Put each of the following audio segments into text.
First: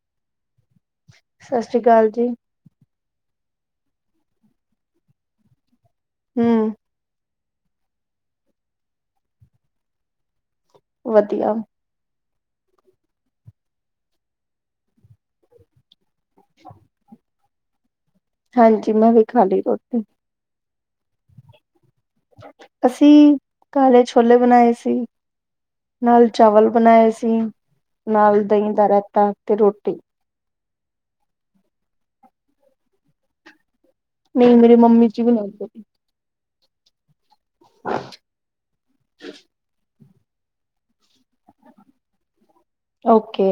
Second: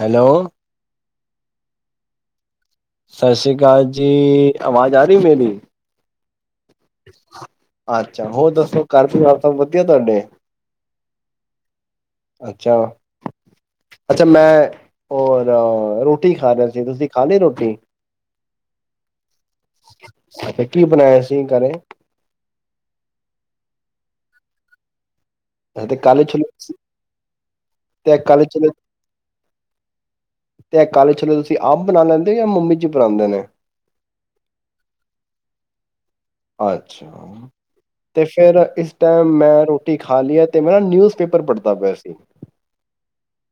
Hello, ਸਤਿ ਸ੍ਰੀ ਅਕਾਲ ਜੀ, ਸਤਿ ਸ਼੍ਰੀ ਅਕਾਲ ਜੀ ਆਵਾਜ਼ ਆ ਰਹੀ ਮੇਰੀ, ਹੂੰ, ਅੱਛਾ ਹੋਰ ਦੱਸੋ ਕਰਫਿਊ ਲਾ ਤਾ ਵਧੀਆ ਤੁਹਾਡੇ ਵਧੀਆ, ਅੱਛਾ-ਅੱਛਾ ਮੈਂ ਔਰ ਰੋਟੀ, ਰੋਟੀ ਖਾ ਰਿਹਾ ਸੀ ਤੁਸੀਂ ਖਾ ਲੀ ਰੋਟੀ ਜੀ, ਹਾਂਜੀ ਮੈਂ ਵੀ ਖਾ ਲਈ ਰੋਟੀ, ਅੱਛਾ, ਕੀ ਬਣਾਇਆ ਸੀ ਘਰੇ? ਅਸੀਂ ਕਾਲੇ ਛੋਲੇ ਬਣਾਏ ਸੀ। ਅੱਛਾ ਤੇ ਕਾਲੇ ਨਾਲ ਚਾਵਲ ਛੋਲੇ ਬਣਾਏ ਸੀ ਤੇ ਨਾਲ ਕਾਲੇ ਛੋਲੇ ਦਹੀਂ ਦਾ ਰਾਇਤਾ ਤੇ ਰੋਟੀ ਤੇ ਇਹ ਕਾਲੇ ਛੋਲੇ ਤੁਸੀਂ ਆਪ ਬਣਾ ਲੈਂਦੇ ਹੋ ਜਾਂ ਮੰਮੀ ਜੀ ਬਣਾਦੇ ਨੇ, ਨਹੀਂ ਮੇਰੇ ਮੰਮੀ ਜੀ ਬਣਾਦੇ, ਅੱਛਾ, ਤੇ ਫੇਰ ਇਸ ਟਾਈਮ ਮੈਂ ਰੋ ਟੀ ਖਾ ਲੀ ਏ ਤੇ ਮੈਂ ਨਾ ਨਿਊਜ਼ ਪੇਪਰ ਪੜ੍ਹਦਾ ਪਇਆ ਸੀ। ਓਕੇ,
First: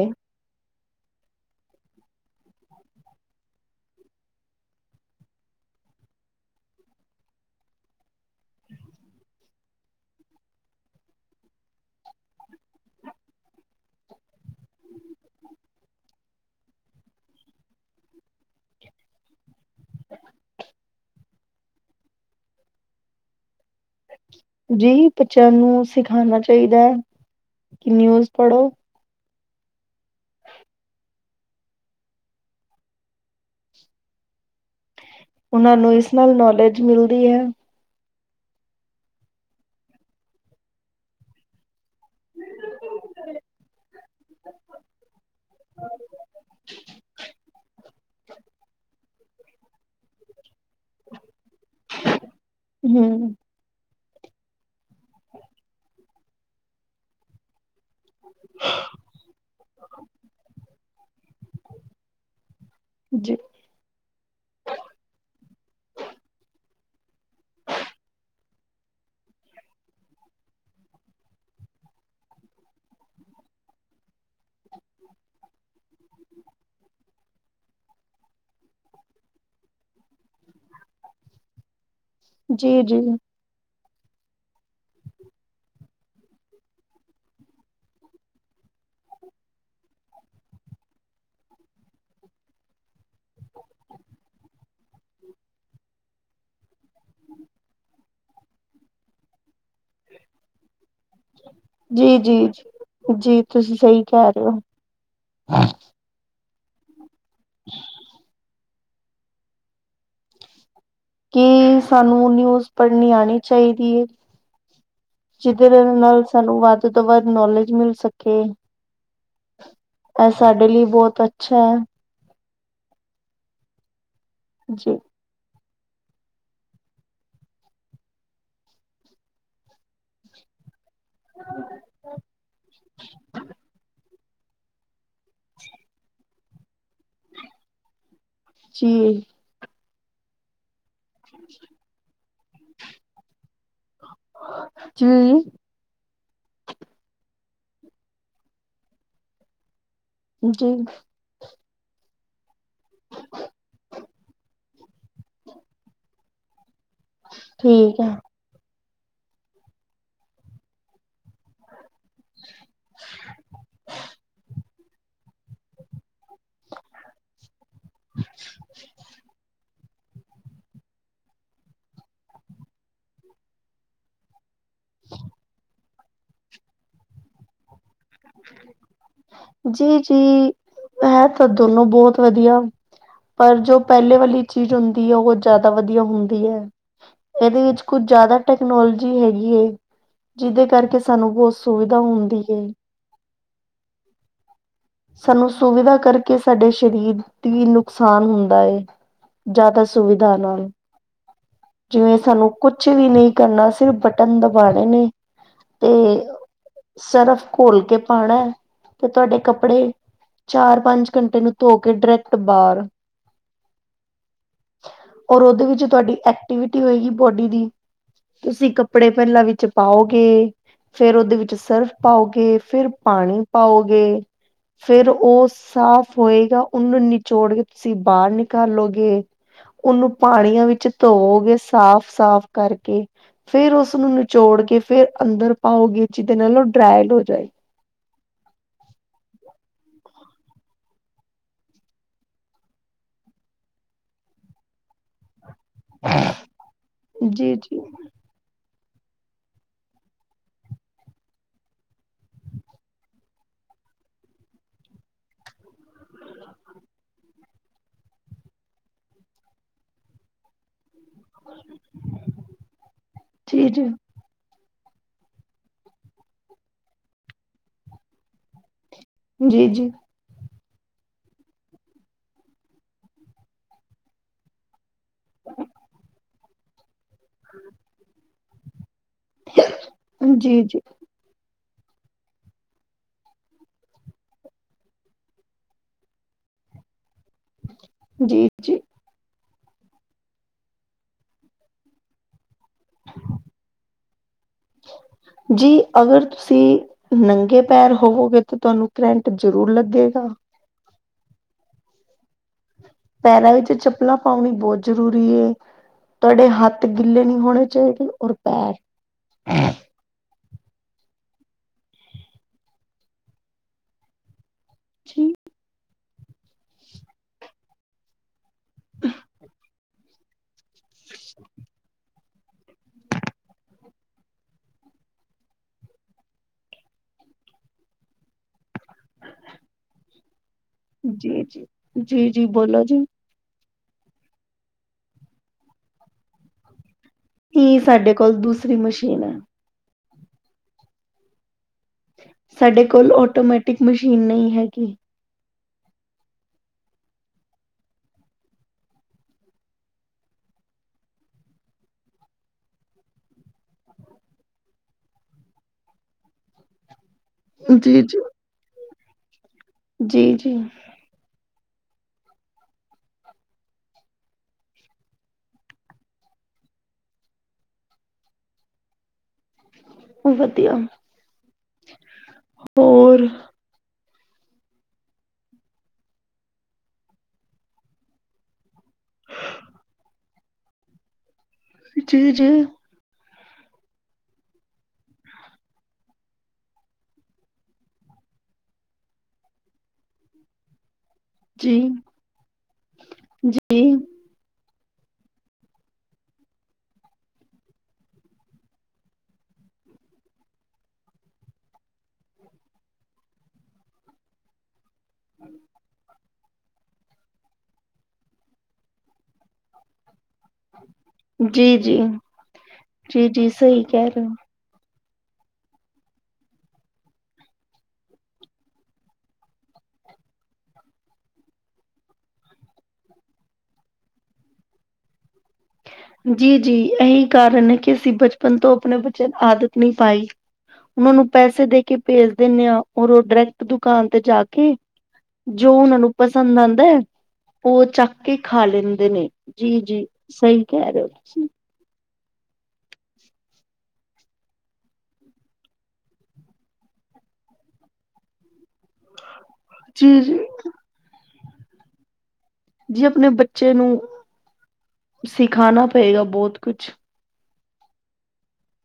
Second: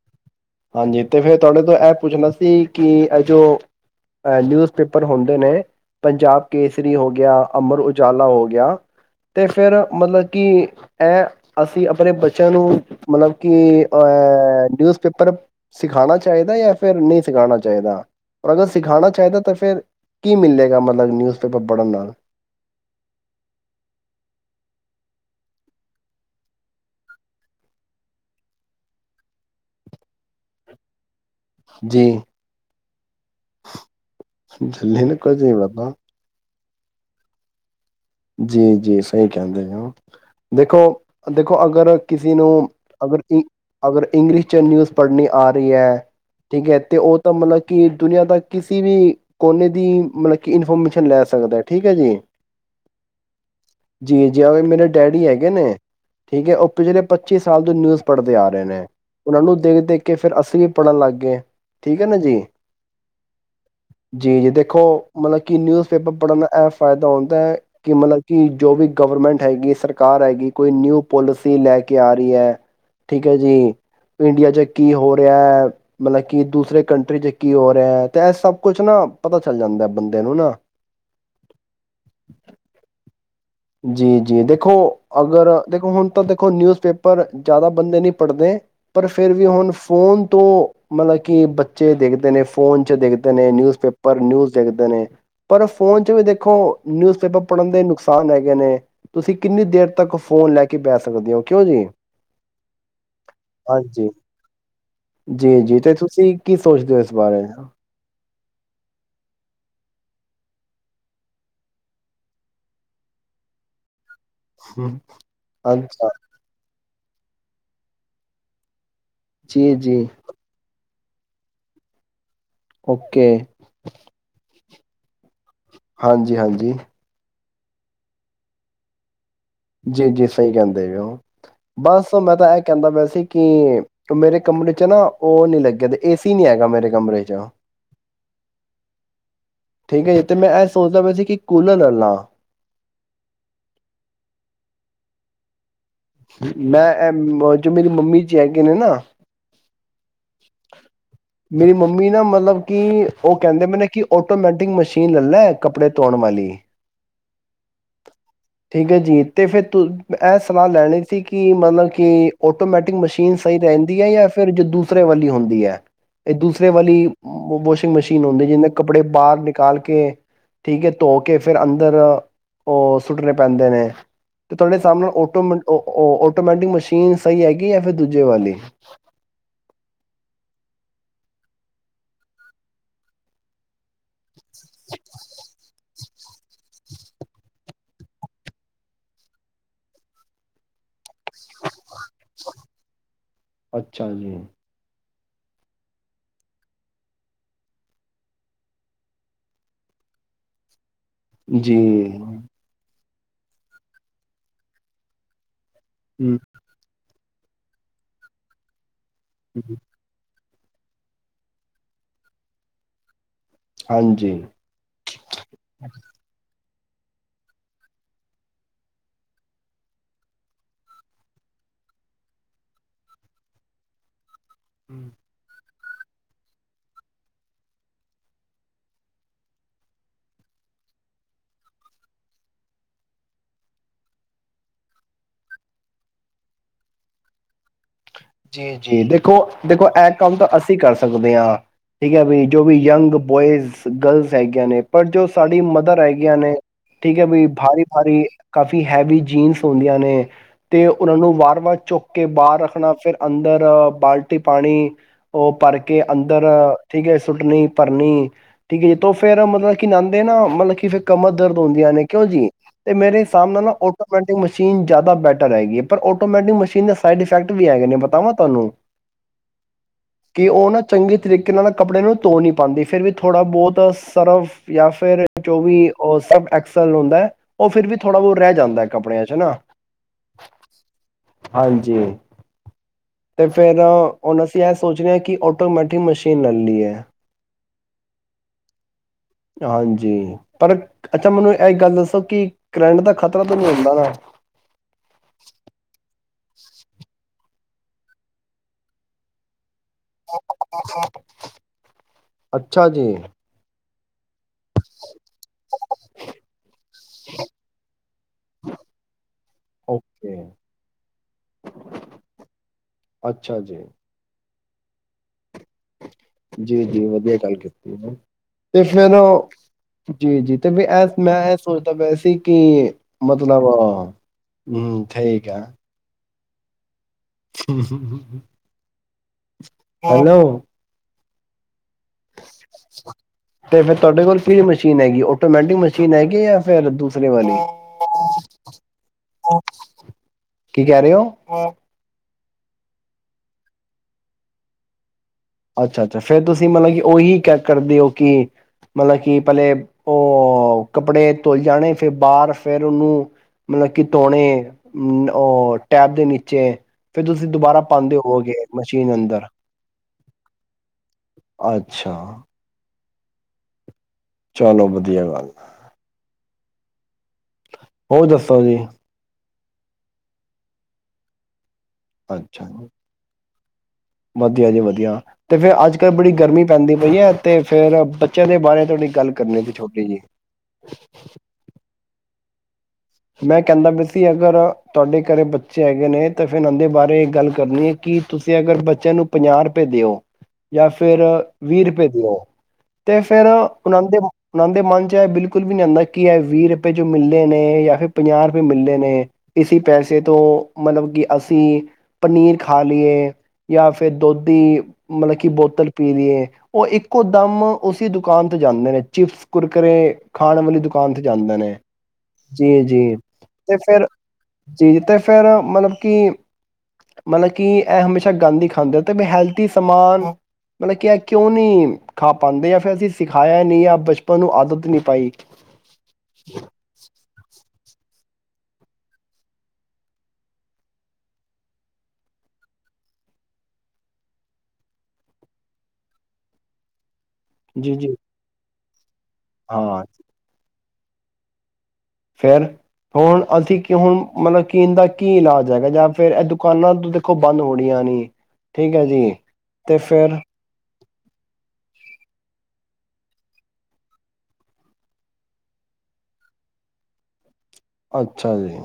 ਹਾਂਜੀ ਤੇ ਫਿਰ ਤੁਹਾਡੇ ਤੋਂ ਇਹ ਪੁੱਛਣਾ ਸੀ ਕਿ ਇਹ ਜੋ ਨਿਊਜ਼ ਪੇਪਰ ਹੁੰਦੇ ਨੇ ਪੰਜਾਬ ਕੇਸਰੀ ਹੋ ਗਿਆ। ਅਮਰ ਉਜਾਲਾ ਹੋ ਗਿਆ ਅਤੇ ਫਿਰ ਮਤਲਬ ਕਿ ਇਹ ਅਸੀਂ ਆਪਣੇ ਬੱਚਿਆਂ ਨੂੰ ਮਤਲਬ ਕਿ ਐ ਨਿਊਜ਼ ਪੇਪਰ ਸਿਖਾਣਾ ਚਾਹੀਦਾ ਜਾਂ ਫਿਰ ਨਹੀਂ ਸਿਖਾਣਾ ਚਾਹੀਦਾ ਔਰ ਅਗਰ ਸਿਖਾਣਾ ਚਾਹੀਦਾ ਤਾਂ ਫਿਰ ਕੀ ਮਿਲੇਗਾ ਮਤਲਬ ਨਿਊਜ਼ ਪੇਪਰ ਪੜ੍ਹਨ ਨਾਲ ਜੀ ਬੱਚਿਆਂ ਨੂੰ ਸਿਖਾਣਾ ਚਾਹੀਦਾ ਕਿ ਨਿਊਜ਼ ਪੜ੍ਹੋ। ਜੀ ਜੱਲੇ ਨਾ। ਉਹਨਾਂ ਨੂੰ ਇਸ ਨਾਲ ਨੌਲੇਜ ਮਿਲਦੀ ਹੈ। ਜੀ, ਜੀ। ਸਹੀ ਕਹਿੰਦੇ ਹੋ ਦੇਖੋ ਦੇਖੋ ਅਗਰ ਕਿਸੇ ਨੂੰ ਅਗਰ ਇ ਅਗਰ ਇੰਗਲਿਸ਼ 'ਚ ਨਿਊਜ਼ ਪੜ੍ਹਨੀ ਆ ਰਹੀ ਹੈ, ਠੀਕ ਹੈ, ਅਤੇ ਉਹ ਤਾਂ ਮਤਲਬ ਕਿ ਦੁਨੀਆਂ ਦਾ ਕਿਸੇ ਵੀ ਕੋਨੇ ਦੀ ਮਤਲਬ ਕਿ ਇਨਫੋਰਮੇਸ਼ਨ ਲੈ ਸਕਦਾ ਠੀਕ ਹੈ ਜੀ। ਹੂੰ। ਜੀ-ਜੀ ਮੇਰੇ ਡੈਡੀ ਹੈਗੇ ਨੇ ਠੀਕ ਹੈ ਉਹ ਪਿਛਲੇ ਪੱਚੀ ਸਾਲ ਤੋਂ ਨਿਊਜ਼ ਪੜ੍ਹਦੇ ਆ ਰਹੇ ਨੇ ਉਹਨਾਂ ਨੂੰ ਦੇਖ ਦੇਖ ਕੇ ਫਿਰ ਅਸੀਂ ਵੀ ਪੜ੍ਹਨ ਲੱਗ ਗਏ, ਠੀਕ ਹੈ ਨਾ ਜੀ ਜੀ-ਜੀ-ਜੀ ਵੀ ਦੇਖੋ ਮਤਲਬ ਕਿ ਨਿਊਜ਼ ਪੇਪਰ ਪੜ੍ਹਨਾ ਐ। ਫਾਇਦਾ ਹੁੰਦਾ ਹੈ। ਕਿ ਮਤਲਬ ਕਿ ਜੋ ਵੀ ਗਵਰਮੈਂਟ ਹੈਗੀ ਸਰਕਾਰ ਹੈਗੀ ਕੋਈ ਨਿਊ ਪੋਲਿਸੀ ਲੈ ਕੇ ਆ ਰਹੀ ਹੈ, ਠੀਕ ਹੈ ਜੀ ਇੰਡੀਆ ਚ ਕੀ ਹੋ ਰਿਹਾ ਹੈ, ਮਤਲਬ ਕੀ ਦੂਸਰੇ ਕੰਟਰੀ ਚ ਕੀ ਹੋ ਰਿਹਾ ਤੇ ਇਹ ਸਭ ਕੁਛ ਨਾ ਪਤਾ ਚੱਲ ਜਾਂਦਾ ਬੰਦੇ ਨੂੰ ਨਾ। ਜੀ-ਜੀ। ਜੀ, ਜੀ ਦੇਖੋ ਅਗਰ ਦੇਖੋ ਹੁਣ ਤਾਂ ਦੇਖੋ ਨਿਊਜ਼ ਪੇਪਰ ਜ਼ਿਆਦਾ ਬੰਦੇ ਨਹੀਂ ਪੜ੍ਹਦੇ ਪਰ ਫੇਰ ਵੀ ਹੁਣ ਫੋਨ ਤੋਂ ਮਤਲਬ ਕਿ ਬੱਚੇ ਦੇਖਦੇ ਨੇ ਫੋਨ ਦੇਖਦੇ ਨੇ ਨਿਊਜ਼ ਪੇਪਰ ਨਿਊਜ਼ ਦੇਖਦੇ ਨੇ ਪਰ ਫੋਨ ਵੀ ਦੇਖੋ ਨਿਊਜ਼ ਪੇਪਰ ਪੜ੍ਹਨ ਦੇ ਨੁਕਸਾਨ ਹੈ। ਨੇ ਤੁਸੀਂ ਕਿੰਨੀ ਦੇਰ ਤੱਕ ਫੋਨ ਲੈ ਕੇ ਬੈ ਸਕ ਜੀ-ਜੀ-ਜੀ-ਜੀ, ਤੁਸੀਂ ਸਹੀ ਹਾਂਜੀ ਕਹਿ ਰਹੇ ਹੋ। ਜੀ-ਜੀ ਤੇ ਤੁਸੀਂ ਕੀ ਸੋਚਦੇ ਹੋ? ਬਾਰੇ? ਕੀ ਸਾਨੂੰ ਨਿਊਜ਼ ਪੜ੍ਹਨੀ ਆਣੀ ਚਾਹੀਦੀ ਹੈ? ਹਮ, ਜਿਦ੍ਹੇ ਅੱਛਾ ਨਾਲ ਸਾਨੂੰ ਵੱਧ ਉਹ ਤੋਂ ਵੱਧ ਨੌਲੇਜ ਮਿਲ ਸਕੇ ਜੀ-ਜੀ ਇਹ ਸਾਡੇ ਲਈ ਬਹੁਤ ਅੱਛਾ। ਓਕੇ। ਜੀ। ਹਾਂਜੀ, ਹਾਂਜੀ। ਜੀ, ਜੀ। ਸਹੀ ਕਹਿੰਦੇ ਦੇ ਔ। ਬਸ ਮੈਂ ਤਾਂ ਇਹ ਕਹਿੰਦਾ ਪਿਆ ਸੀ ਕਿ ਮੇਰੇ ਕਮਰੇ ਚ ਨਾ ਉਹ ਨੀ ਲੱਗੇ ਤੇ ਏ ਸੀ ਨੀ ਹੈਗਾ ਮੇਰੇ ਕਮਰੇ ਚ ਜੀ। ਠੀਕ ਹੈ ਜੀ ਤੇ ਮੈਂ ਐ ਸੋਚਦਾ ਪਏ ਸੀ ਕਿ ਕੂਲਰ ਲੈਲਾ ਹੂੰ। ਮੈਂ ਇਹ ਜੋ ਮੇਰੀ ਮੰਮੀ ਜੀ ਹੈਗੇ ਨੇ ਨਾ ਜੀ। ਮੇਰੀ ਮੰਮੀ ਨਾ ਮਤਲਬ ਕਿ ਉਹ ਕਹਿੰਦੇ ਮੈਨੇ ਕਿ ਆਟੋਮੈਟਿਕ ਮਸ਼ੀਨ ਲੈ ਲਾ ਕੱਪੜੇ ਧੋਣ ਵਾਲੀ। ਠੀਕ ਹੈ। ਠੀਕ ਹੈ ਜੀ ਤੇ ਫੇਰ ਤੇ ਇਹ ਸਲਾਹ ਲੈਣੇ ਕਿ ਮਤਲਬ ਕਿ ਆਟੋਮੈਟਿਕ ਮਸ਼ੀਨ ਸਹੀ ਰਹਿੰਦੀ ਹੈ ਜਾਂ ਫਿਰ ਜੋ ਦੂਸ ਰੇ ਵਾਲੀ ਹੁੰਦੀ ਹੈ। ਇਹ ਦੂਸਰੇ ਵਾਲੀ ਵਾਸ਼ਿੰਗ ਮਸ਼ੀਨ ਹੁੰਦੀ, ਜਿਹੜੇ ਕੱਪੜੇ ਬਾਹਰ ਨਿਕਾਲ ਕੇ ਕੇ ਠੀਕ ਹੈ ਧੋ ਕੇ ਫੇਰ ਅੰਦਰ ਉਹ ਸੁੱਟਣੇ ਪੈਂਦੇ ਨੇ, ਤੇ ਤੁਹਾਡੇ ਸਾਹਮਣੇ ਆਟੋਮੈਟਿਕ ਮਸ਼ੀਨ ਸਹੀ ਹੈਗੀ ਏ ਫਿਰ। ਦੂਜੇ ਵਾਲੀ ਜੀ, ਜੀ। ਹੈ ਤਾਂ ਦੋਨੋ ਬਹੁਤ ਵਧੀਆ, ਪਰ ਜੋ ਪਹਿਲੇ ਵਾਲੀ ਚੀਜ਼ ਹੁੰਦੀ ਹੈ, ਉਹ ਜ਼ਿਆਦਾ ਵਧੀਆ ਹੁੰਦੀ ਹੈ, ਇਹਦੇ ਵਿੱਚ ਕੁੱਝ ਜ਼ਿਆਦਾ ਟੈਕਨੋਲੋਜੀ ਹੈਗੀ ਏ, ਜਿਹਦੇ ਕਰਕੇ ਸਾਨੂੰ ਬਹੁਤ ਸੁਵਿਧਾ ਤਾਂ ਹੁੰਦੀ ਏ। ਅੱਛਾ ਜੀ। ਸਾਨੂੰ ਸੁਵਿਧਾ ਕਰਕੇ ਸਾਡੇ ਸਰੀਰ ਦੀ ਨੁਕਸਾਨ ਹੁੰਦਾ ਹੈ, ਜ਼ਿਆਦਾ ਸੁਵਿਧਾ ਨਾਲ। ਜੀ ਜਿਵੇਂ ਸਾਨੂੰ ਕੁਛ ਵੀ ਨਹੀਂ ਕੀ ਕਰਨਾ, ਸਿਰਫ ਬਟਨ ਦਬਾਣੇ ਨੇ ਤੇ ਹੂੰ, ਸਿਰਫ ਘੋਲ ਕੇ ਪਾਣਾ ਤੇ ਤੁਹਾਡੇ ਹੂੰ। ਕੱਪੜੇ ਚਾਰ ਪੰਜ ਘੰਟੇ ਨੂੰ ਧੋ ਕੇ ਡਰੈਕਟ ਬਾਹਰ ਹਾਂਜੀ ਔਰ ਉਹਦੇ ਵਿੱਚ ਤੁਹਾਡੀ ਐਕਟੀਵਿਟ ਟੁੱਟੀ ਹੋਏਗੀ ਬੋਡੀ ਦੀ, ਤੁਸੀਂ ਕੱਪੜੇ ਪਹਿਲਾਂ ਵਿੱਚ ਪਾਉਗੇ, ਫੇਰ ਉਹਦੇ ਵਿੱਚ ਸਰਫ ਪਾਓਗੇ ਫਿਰ ਪਾਣੀ ਪਾਉਗੇ। ਫੇਰ ਓਸ ਸਾਫ ਹੋਏਗਾ ਉਹਨੂੰ ਨਿਚੋੜ ਕੇ ਤੁਸੀਂ ਬਾਹਰ ਨਿਕਾਲੋਗੇ, ਉਹਨੂੰ ਪਾਣੀਆਂ ਵਿੱਚ ਧੋਵੋਗੇ ਸਾਫ਼- ਸਾਫ਼ ਕਰਕੇ, ਫੇਰ ਉਸਨੂੰ ਨਿਚੋੜ ਕੇ ਫੇਰ ਅੰਦਰ ਪਾਉਗੇ, ਜਿਹਦੇ ਨਾਲ ਉਹ ਡਰਾਇਡ ਹੋ ਜਾਏਗੀ। ਜੀ- ਜੀ ਦੇਖੋ- ਦੇਖੋ, ਇਹ ਕੰਮ ਤਾਂ ਅਸੀਂ ਕਰ ਸਕਦੇ ਹਾਂ, ਠੀਕ ਹੈ ਵੀ ਜੋ ਵੀ ਜੰਗ ਬੋਇਜ਼, ਗਰਲਜ਼ ਹੈਗੀਆਂ ਨੇ ਪਰ ਜੋ ਸਾਡੀ ਮਦਰ ਹੈਗੀਆਂ ਨੇ, ਠੀਕ ਹੈ ਵੀ ਜੀ ਜੀ ਭਾਰੀ- ਭਾਰੀ ਕਾਫੀ ਹੈਵੀ ਜੀਨਸ ਹੁੰਦੀਆਂ ਨੇ, ਤੇ ਉਹਨਾਂ ਨੂੰ ਵਾਰ- ਵਾਰ ਚੁੱਕ ਕੇ ਬਾਹਰ ਰੱਖਣਾ ਫਿਰ ਅੰਦਰ ਬਾਲਟੀ ਪਾਣੀ ਉਹ ਭਰ ਕੇ ਅੰਦਰ ਠੀਕ ਹੈ ਸੁੱਟਣੀ ਭਰਨੀ ਠੀਕ ਹੈ ਜੀ, ਤੇ ਫੇਰ ਮਤਲਬ ਕਿ ਨਾਂਦੇ ਨਾ ਮਤਲਬ ਕਿ ਫਿਰ ਕਮਰ ਦਰਦ ਹੁੰਦੀਆਂ ਨੇ ਕਿਉਂ ਜੀ, ਤੇ ਮੇਰੇ ਹਿਸਾਬ ਨਾਲ ਜੀ ਨਾ ਜੀ ਆਟੋਮੈਟਿਕ ਮਸ਼ੀਨ ਮਸ਼ੀਨ ਜ਼ਿਆਦਾ ਬੈਟਰ ਹੈਗੀ ਹੈ, ਪਰ ਆਟੋਮੈਟਿਕ ਮਸ਼ੀਨ ਦੇ ਸਾਈਡ ਇਫੈਕਟ ਵੀ ਹੈਗੇ ਨੇ। ਪਾਵਾਂ ਤੁਹਾਨੂੰ। ਜੀ ਜੀ। ਕਿ ਉਹ ਨਾ ਚੰਗੇ ਤਰੀਕੇ ਨਾਲ ਕੱਪੜੇ ਨੂੰ ਧੋ ਨੀ ਪਾਂਦੀ, ਫਿਰ ਵੀ ਥੋੜ੍ਹਾ ਬਹੁਤ ਸਰਫ ਜਾਂ ਫੇਰ ਚੌਵੀ ਉਹ ਸਭ ਐਕਸਲ ਹੁ ਹੈ, ਉਹ ਫਿਰ ਵੀ ਥੋੜ੍ਹਾ ਬਹੁਤ ਰਹਿ ਜਾ ਜਾਂਦਾ ਕੱਪੜਿਆਂ ਚੋਂ ਨਾ ਜੀ ਜੀ ਹਾਂਜੀ। ਤੇ ਫੇਰ ਹੁਣ ਅਸੀਂ ਇਹ ਸੋਚ ਰਹੇ ਹਾਂ, ਕਿ ਆਟੋਮੈਟਿਕ ਮਸ਼ੀਨ ਲੈ ਲਈਏ। ਜੀ, ਜੀ। ਹਾਂਜੀ ਪਰ ਅੱਛਾ ਮੈਨੂੰ ਇਹ ਗੱਲ ਦੱਸੋ ਕਿ ਕਰੰਟ ਦਾ ਖ਼ਤਰਾ ਤੁਹਾਨੂੰ ਆਉਦਾ ਵਾ ਜੀ ਅਗਰ ਤੁਸੀਂ ਨੰ ਨੰਗੇ ਪੈਰ ਹੋਵੋਗੇ ਤੇ ਤੁਹਾਨੂੰ ਕਰੰਟ ਜ਼ਰੂਰ ਲੱ ਲੱਗੇਗਾ। ਅੱਛਾ ਜੀ, ਪੈਰਾਂ ਵਿੱਚ ਚੱਪਲਾਂ ਪਾਉਣੀ ਬਹੁਤ ਜ਼ਰੂਰੀ ਤੁਹਾਡੇ ਹੱਥ ਗਿੱਲੇ ਨਹੀਂ ਹੋਣੇ ਚਾਹੀਦੇ ਔਰ ਪੈਰ ਓਕੇ ਅੱਛਾ ਜੀ, ਠੀਕ, ਜੀ-ਜੀ ਵਧੀਆ ਗੱਲ ਕੀਤੀ ਹੈ। ਇਸ ਲਈ ਓ ਜੀ-ਜੀ ਤੇ ਵੀ ਮੈਂ ਇਹ ਸੋਚਦਾ ਪਿਆ ਸੀ, ਕਿ ਮਤਲਬ ਹੂੰ ਠੀਕ ਹੈ। ਹੈਲੋ, ਜੀ ਜੀ ਜੀ ਜੀ ਬੋਲੋ ਜੀ ਤੇ ਫੇਿਰ ਤੁਹਾਡੇ ਕੋਲ ਕੇਹੜੀ ਮਸ਼ੀਨ ਹੈਗੀ ਆਟੋਮੈਟਿਕ ਮਸ਼ੀਨ ਹੈਗੀ ਜਾਂ ਫਿਰ ਦੂ ਕੀ ਸਾਡੇ ਕੋਲ ਦੂਸਰੀ ਮਸ਼ੀਨ ਹੈ ਕੀ ਕਹਿ ਰਹੇ ਹੋ ਸਾਡੇ ਕੋਲ ਆਟੋਮੈਟਿਕ ਮਸ਼ੀਨ ਨਹੀਂ ਹੈਗੀ ਅੱਛਾ ਅੱਛਾ ਫੇਰ ਤੁਸੀਂ ਮਤਲਬ ਕਿ ਉਹੀ ਕ ਕਰਦੇ ਹੋ ਕਿ ਮਤਲਬ ਕਿ ਪਹਿਲੇ ਉਹ ਕੱਪੜੇ ਧੋਈ ਹੈ ਜਾਣੇ ਫਿਰ ਬਾਹਰ ਫੇਿਰ ਉਹਨੂੰ ਮਤਲਬ ਕਿ ਧੋਣੇ ਉਹ ਟੈਪ ਦੇ ਨੀਚੇ ਫੇਰ ਤੁਸੀਂ ਦੁਬਾਰਾ ਜੀ ਪਾਉਂਦੇ ਜੀ ਹੋੋਗੇ ਜੀਨ ਅੰਦਰ ਜੀ ਜੀ ਅੱਛਾ ਚਲੋ ਵਧੀਆ ਗੱਲ ਹੋਰ ਦੱਸੋ ਜੀ ਵਧੀਆ ਅੱਛਾ ਜ ਹੋਰ ਵਧੀਆ ਜੀ ਵਧੀਆ ਤੇ ਫੇਿਰ ਅੱਜ ਕੱਲ੍ਹ ਬੜੀ ਗਰਮੀ ਪੈਂਦੀ ਪਈ ਹੈ ਤੇ ਫੇਿਰ ਬੱਚਿਆਂ ਦੇ ਬਾਰੇ ਤੁਹਾਡੀ ਗੱਲ ਕਰਨੀ ਸੀ ਛੋਟੀ ਜੀ ਜੀ ਜੀ ਮੈਂ ਕਹਿੰਦਾ ਵੀਸੀ ਅਗਰ ਤੁਹਾਡੇ ਘਰੇ ਬੱਚੇ ਹੈਗੇ ਨੇ ਤਾਂ ਫਿਰ ਉਹਦੇ ਬਾਰੇ ਗੱਲ ਕਰਨੀ ਹੈ ਕਿ ਤੁਸੀਂ ਅਗਰ ਬੱਚਿਆਂ ਨੂੰ ਪੰਜਾਹ ਰੁਪਏ ਦਿਓ ਜਾਂ ਫੇਿਰ ਜੀ ਵੀਹ ਰੁਪਏ ਦਿਓ ਤੇ ਫੇਿਰ ਜੀ ਜੀ ਉਹਨਾਂ ਦੇ ਉਹਨਾਂ ਦੇ ਮਨ ਚ ਇਹ ਬਿਲਕੁਲ ਵੀ ਨੀ ਆਉਂਦਾ ਕੀ ਹੈ ਵੀਹ ਰੁਪਏ ਚ ਮਿਲਦੇ ਨੇ ਜਾਂ ਫਿਰ ਪੰਜਾਹ ਰੁਪਏ ਮਿਲਲੇ ਨੇ ਇਸ ਪੈਸੇ ਤੋਂ ਮਤਲਬ ਕਿ ਅਸੀਂ ਪਨੀਰ ਖਾ ਲਈਏ ਜਾਂ ਫਿਰ ਦੁੱਧ ਦੀ ਮਤਲਬ ਕਿ ਬੋਤਲ ਪੀ ਲਈ ਏ ਉਹ ਇੱਕੋ ਦਮ ਉਸ ਦੁਕਾਨ ਤੇ ਜਾਂਦੇ ਨੇ ਚਿਪਸ ਕੁਰਕਰੇ ਖਾਣ ਵਾਲੀ ਦੁਕਾਨ ਤੇ ਜਾਂਦੇ ਨੇ ਜੀ ਜੀ ਜੀ ਜੀ ਤੇ ਸਹੀ ਫੇਿਰ ਕਹਿ ਰਹੇ ਹੋ ਜੀ ਜੀ ਤੇ ਫੇਿਰ ਮਤਲਬ ਕਿ ਮਤਲਬ ਕਿ ਇਹ ਹਮੇਸ਼ਾ ਗੰਦ ਹੀ ਖਾਂਦੇ ਤੇ ਵੀ ਹੈਲਥ ਸਮਾਨ ਮਤਲਬ ਕਿ ਇਹ ਕਿਉਂ ਨਹੀਂੀ ਖਾ ਪਾਉਂਦੇ ਆ ਫਿਰ ਅਸੀਂ ਸਿਖਾਇਆ ਨਹੀਂ ਆ ਬਚਪਨ ਨੂੰ ਆਦਤ ਨਹੀਂੀ ਪਾਈ ਜੀ ਜੀ ਇਹੀ ਕਾਰ ਉਹ ਨੇ ਕਿਹਾ ਅਸੀਂ ਬਚਪਨ ਤੋਂ ਆਪਣੇ ਬਚਨ ਆਦਤ ਨੀ ਪਾਈ ਉਹਨਾਂ ਨੂੰ ਪੈਸੇ ਦੇ ਕੇ ਭੇਜ ਦਿੰਦੇ ਆਾਂ ਔਰ ਉਹ ਡਾਇਰੈਕਟ ਦੁਕਾਨ ਤੇ ਜਾ ਕੇ ਜੋ ਉਹਨਾਂ ਨੂੰ ਪਸੰਦ ਆਉਂਦਾ ਹੈ ਉਹ ਜੀ, ਚੱਕ ਜੀ। ਕੇ ਖਾ ਲੈ [unintelligible] ਜੀ ਹਾਂ, ਜੀ ਸਹੀ [unintelligible] ਫਿਰ ਹੁਣ ਅਸੀਂ ਕਿਉਂ ਮਤਲਬ ਕੀਨ ਦਾ ਕੀ ਇਲਾਜ ਹੈਗਾ ਜਾਂ ਫਿਰ ਇਹ ਦੁਕਾਨਾਂ ਦੇਖੋ ਬੰਦ ਹੋਣੀਆਂ ਨਹੀਂ ਠੀਕ ਹ ਜੀ ਤੇ ਜੀ ਜੀ ਫਿਰ ਜੀ ਆਪਣੇ ਬੱਚੇ ਨੂੰ ਸਿਖਾਣਾ ਪਏਗਾ ਬਹੁਤ ਕੁਝ ਅੱਛਾ ਜੀ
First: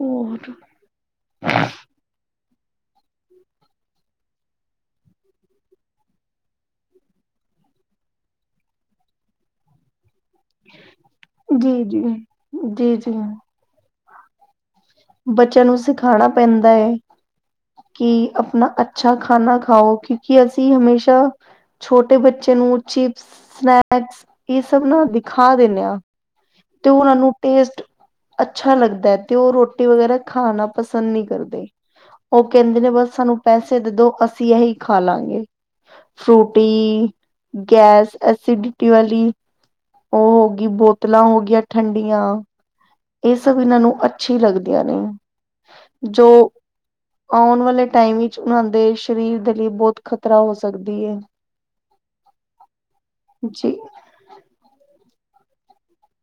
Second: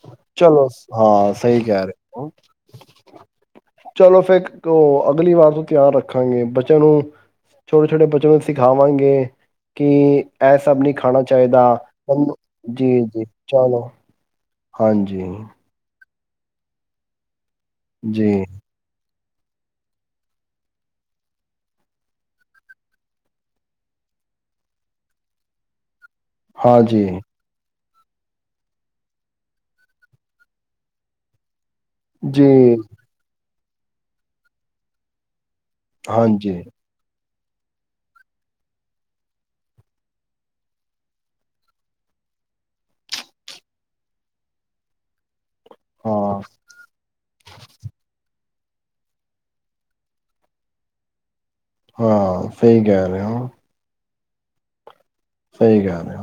ਹੋਰ ਚਲੋ ਹਾਂ ਸਹੀ ਕਹਿ ਰਹੇ ਚਲੋ ਫਿਰ ਉਹ ਅਗਲੀ ਵਾਰ ਤੋਂ ਧਿਆਨ ਰੱਖਾਂਗੇ ਬੱਚਿਆਂ ਨੂੰ ਛੋਟੇ ਛੋਟੇ ਬੱਚਿਆਂ ਨੂੰ ਸਿਖਾਵਾਂਗੇ ਕਿ ਇਹ ਸਭ ਨੀ ਖਾਣਾ ਚਾਹੀਦਾ ਜੀ ਜੀ ਨੂੰ ਜੀ ਜੀ ਚਲੋ ਹਾਂਜੀ ਖਾਣਾ ਪੈਂਦਾ ਕਿ ਜੀ ਆਪਣਾ ਅੱਛਾ ਅੱਛਾ ਖਾਣਾ ਖਾਓ ਕਿਉਂਕਿ ਅਸੀਂ ਹਮੇਸ਼ਾ ਛੋਟੇ ਬੱਚੇ ਨੂੰ ਚਿਪਸ ਸਨੈਕਸ ਇਹ ਸਭ ਨਾ ਦਿਖਾ ਦਿੰਦੇ ਹਾਂ ਤੇ ਹਾਂਜੀ, ਉਹਨਾਂ ਨੂੰ ਟੇਸਟ ਅੱਛਾ ਲੱਗਦਾ ਹੈ ਤੇ ਉਹ ਰੋਟੀ ਵਗੈਰਾ ਖਾਣਾ ਪਸੰਦ ਨਹੀਂੀ ਕਰਦੇ ਉਹ ਜੀ ਕਹਿੰਦੇ ਨੇ ਬਸ ਸਾਨੂੰ ਪੈਸੇ ਦੇਦੋ ਅਸੀਂ ਇਹੀ ਖਾ ਲਾਂਗੇ ਹਾਂਜੀ। ਫਰੂਟੀ ਗੈਸ ਐਸੀਿਡਿਟੀ ਵਾਲੀ ਉਹ ਹੋ ਗਈ ਬੋਤਲਾਂ ਹੋਗਆਂ ਠੰਡੀਆਂ ਇਹ ਸਭ ਇਹਨਾਂ ਨੂੰ ਅੱਛੀ ਲੱਗਦੀਆਂ ਨੇ ਜੋ ਹਾਂ, ਆਉਣ ਵਾਲੇ ਟਾਈਮ ਵਿੱਚ ਉਹਨਾਂ ਦੇ ਸਰੀਰ ਦੇ ਲਈ ਬਹੁਤ ਖਤਰਾ ਹੋ ਸਕਦੀ ਏ ਹਾਂ ਸਹੀ ਕਹਿ ਰਹੇ ਹੋ ਜੀ ਸਹੀ ਗੱਲ ਹੈ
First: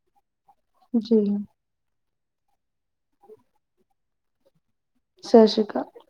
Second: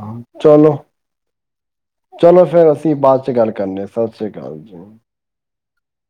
ਜੀ ਚਲੋ ਫੇਰ ਅਸੀਂ ਬਾਅਦ ਚ ਗੱਲ ਕਰਨੇ ਹਾਂ ਸਤਿ ਸ੍ਰੀ ਅਕਾਲ ਜੀ ਸਤਿ ਸ਼੍ਰੀ ਅਕਾਲ। ਹ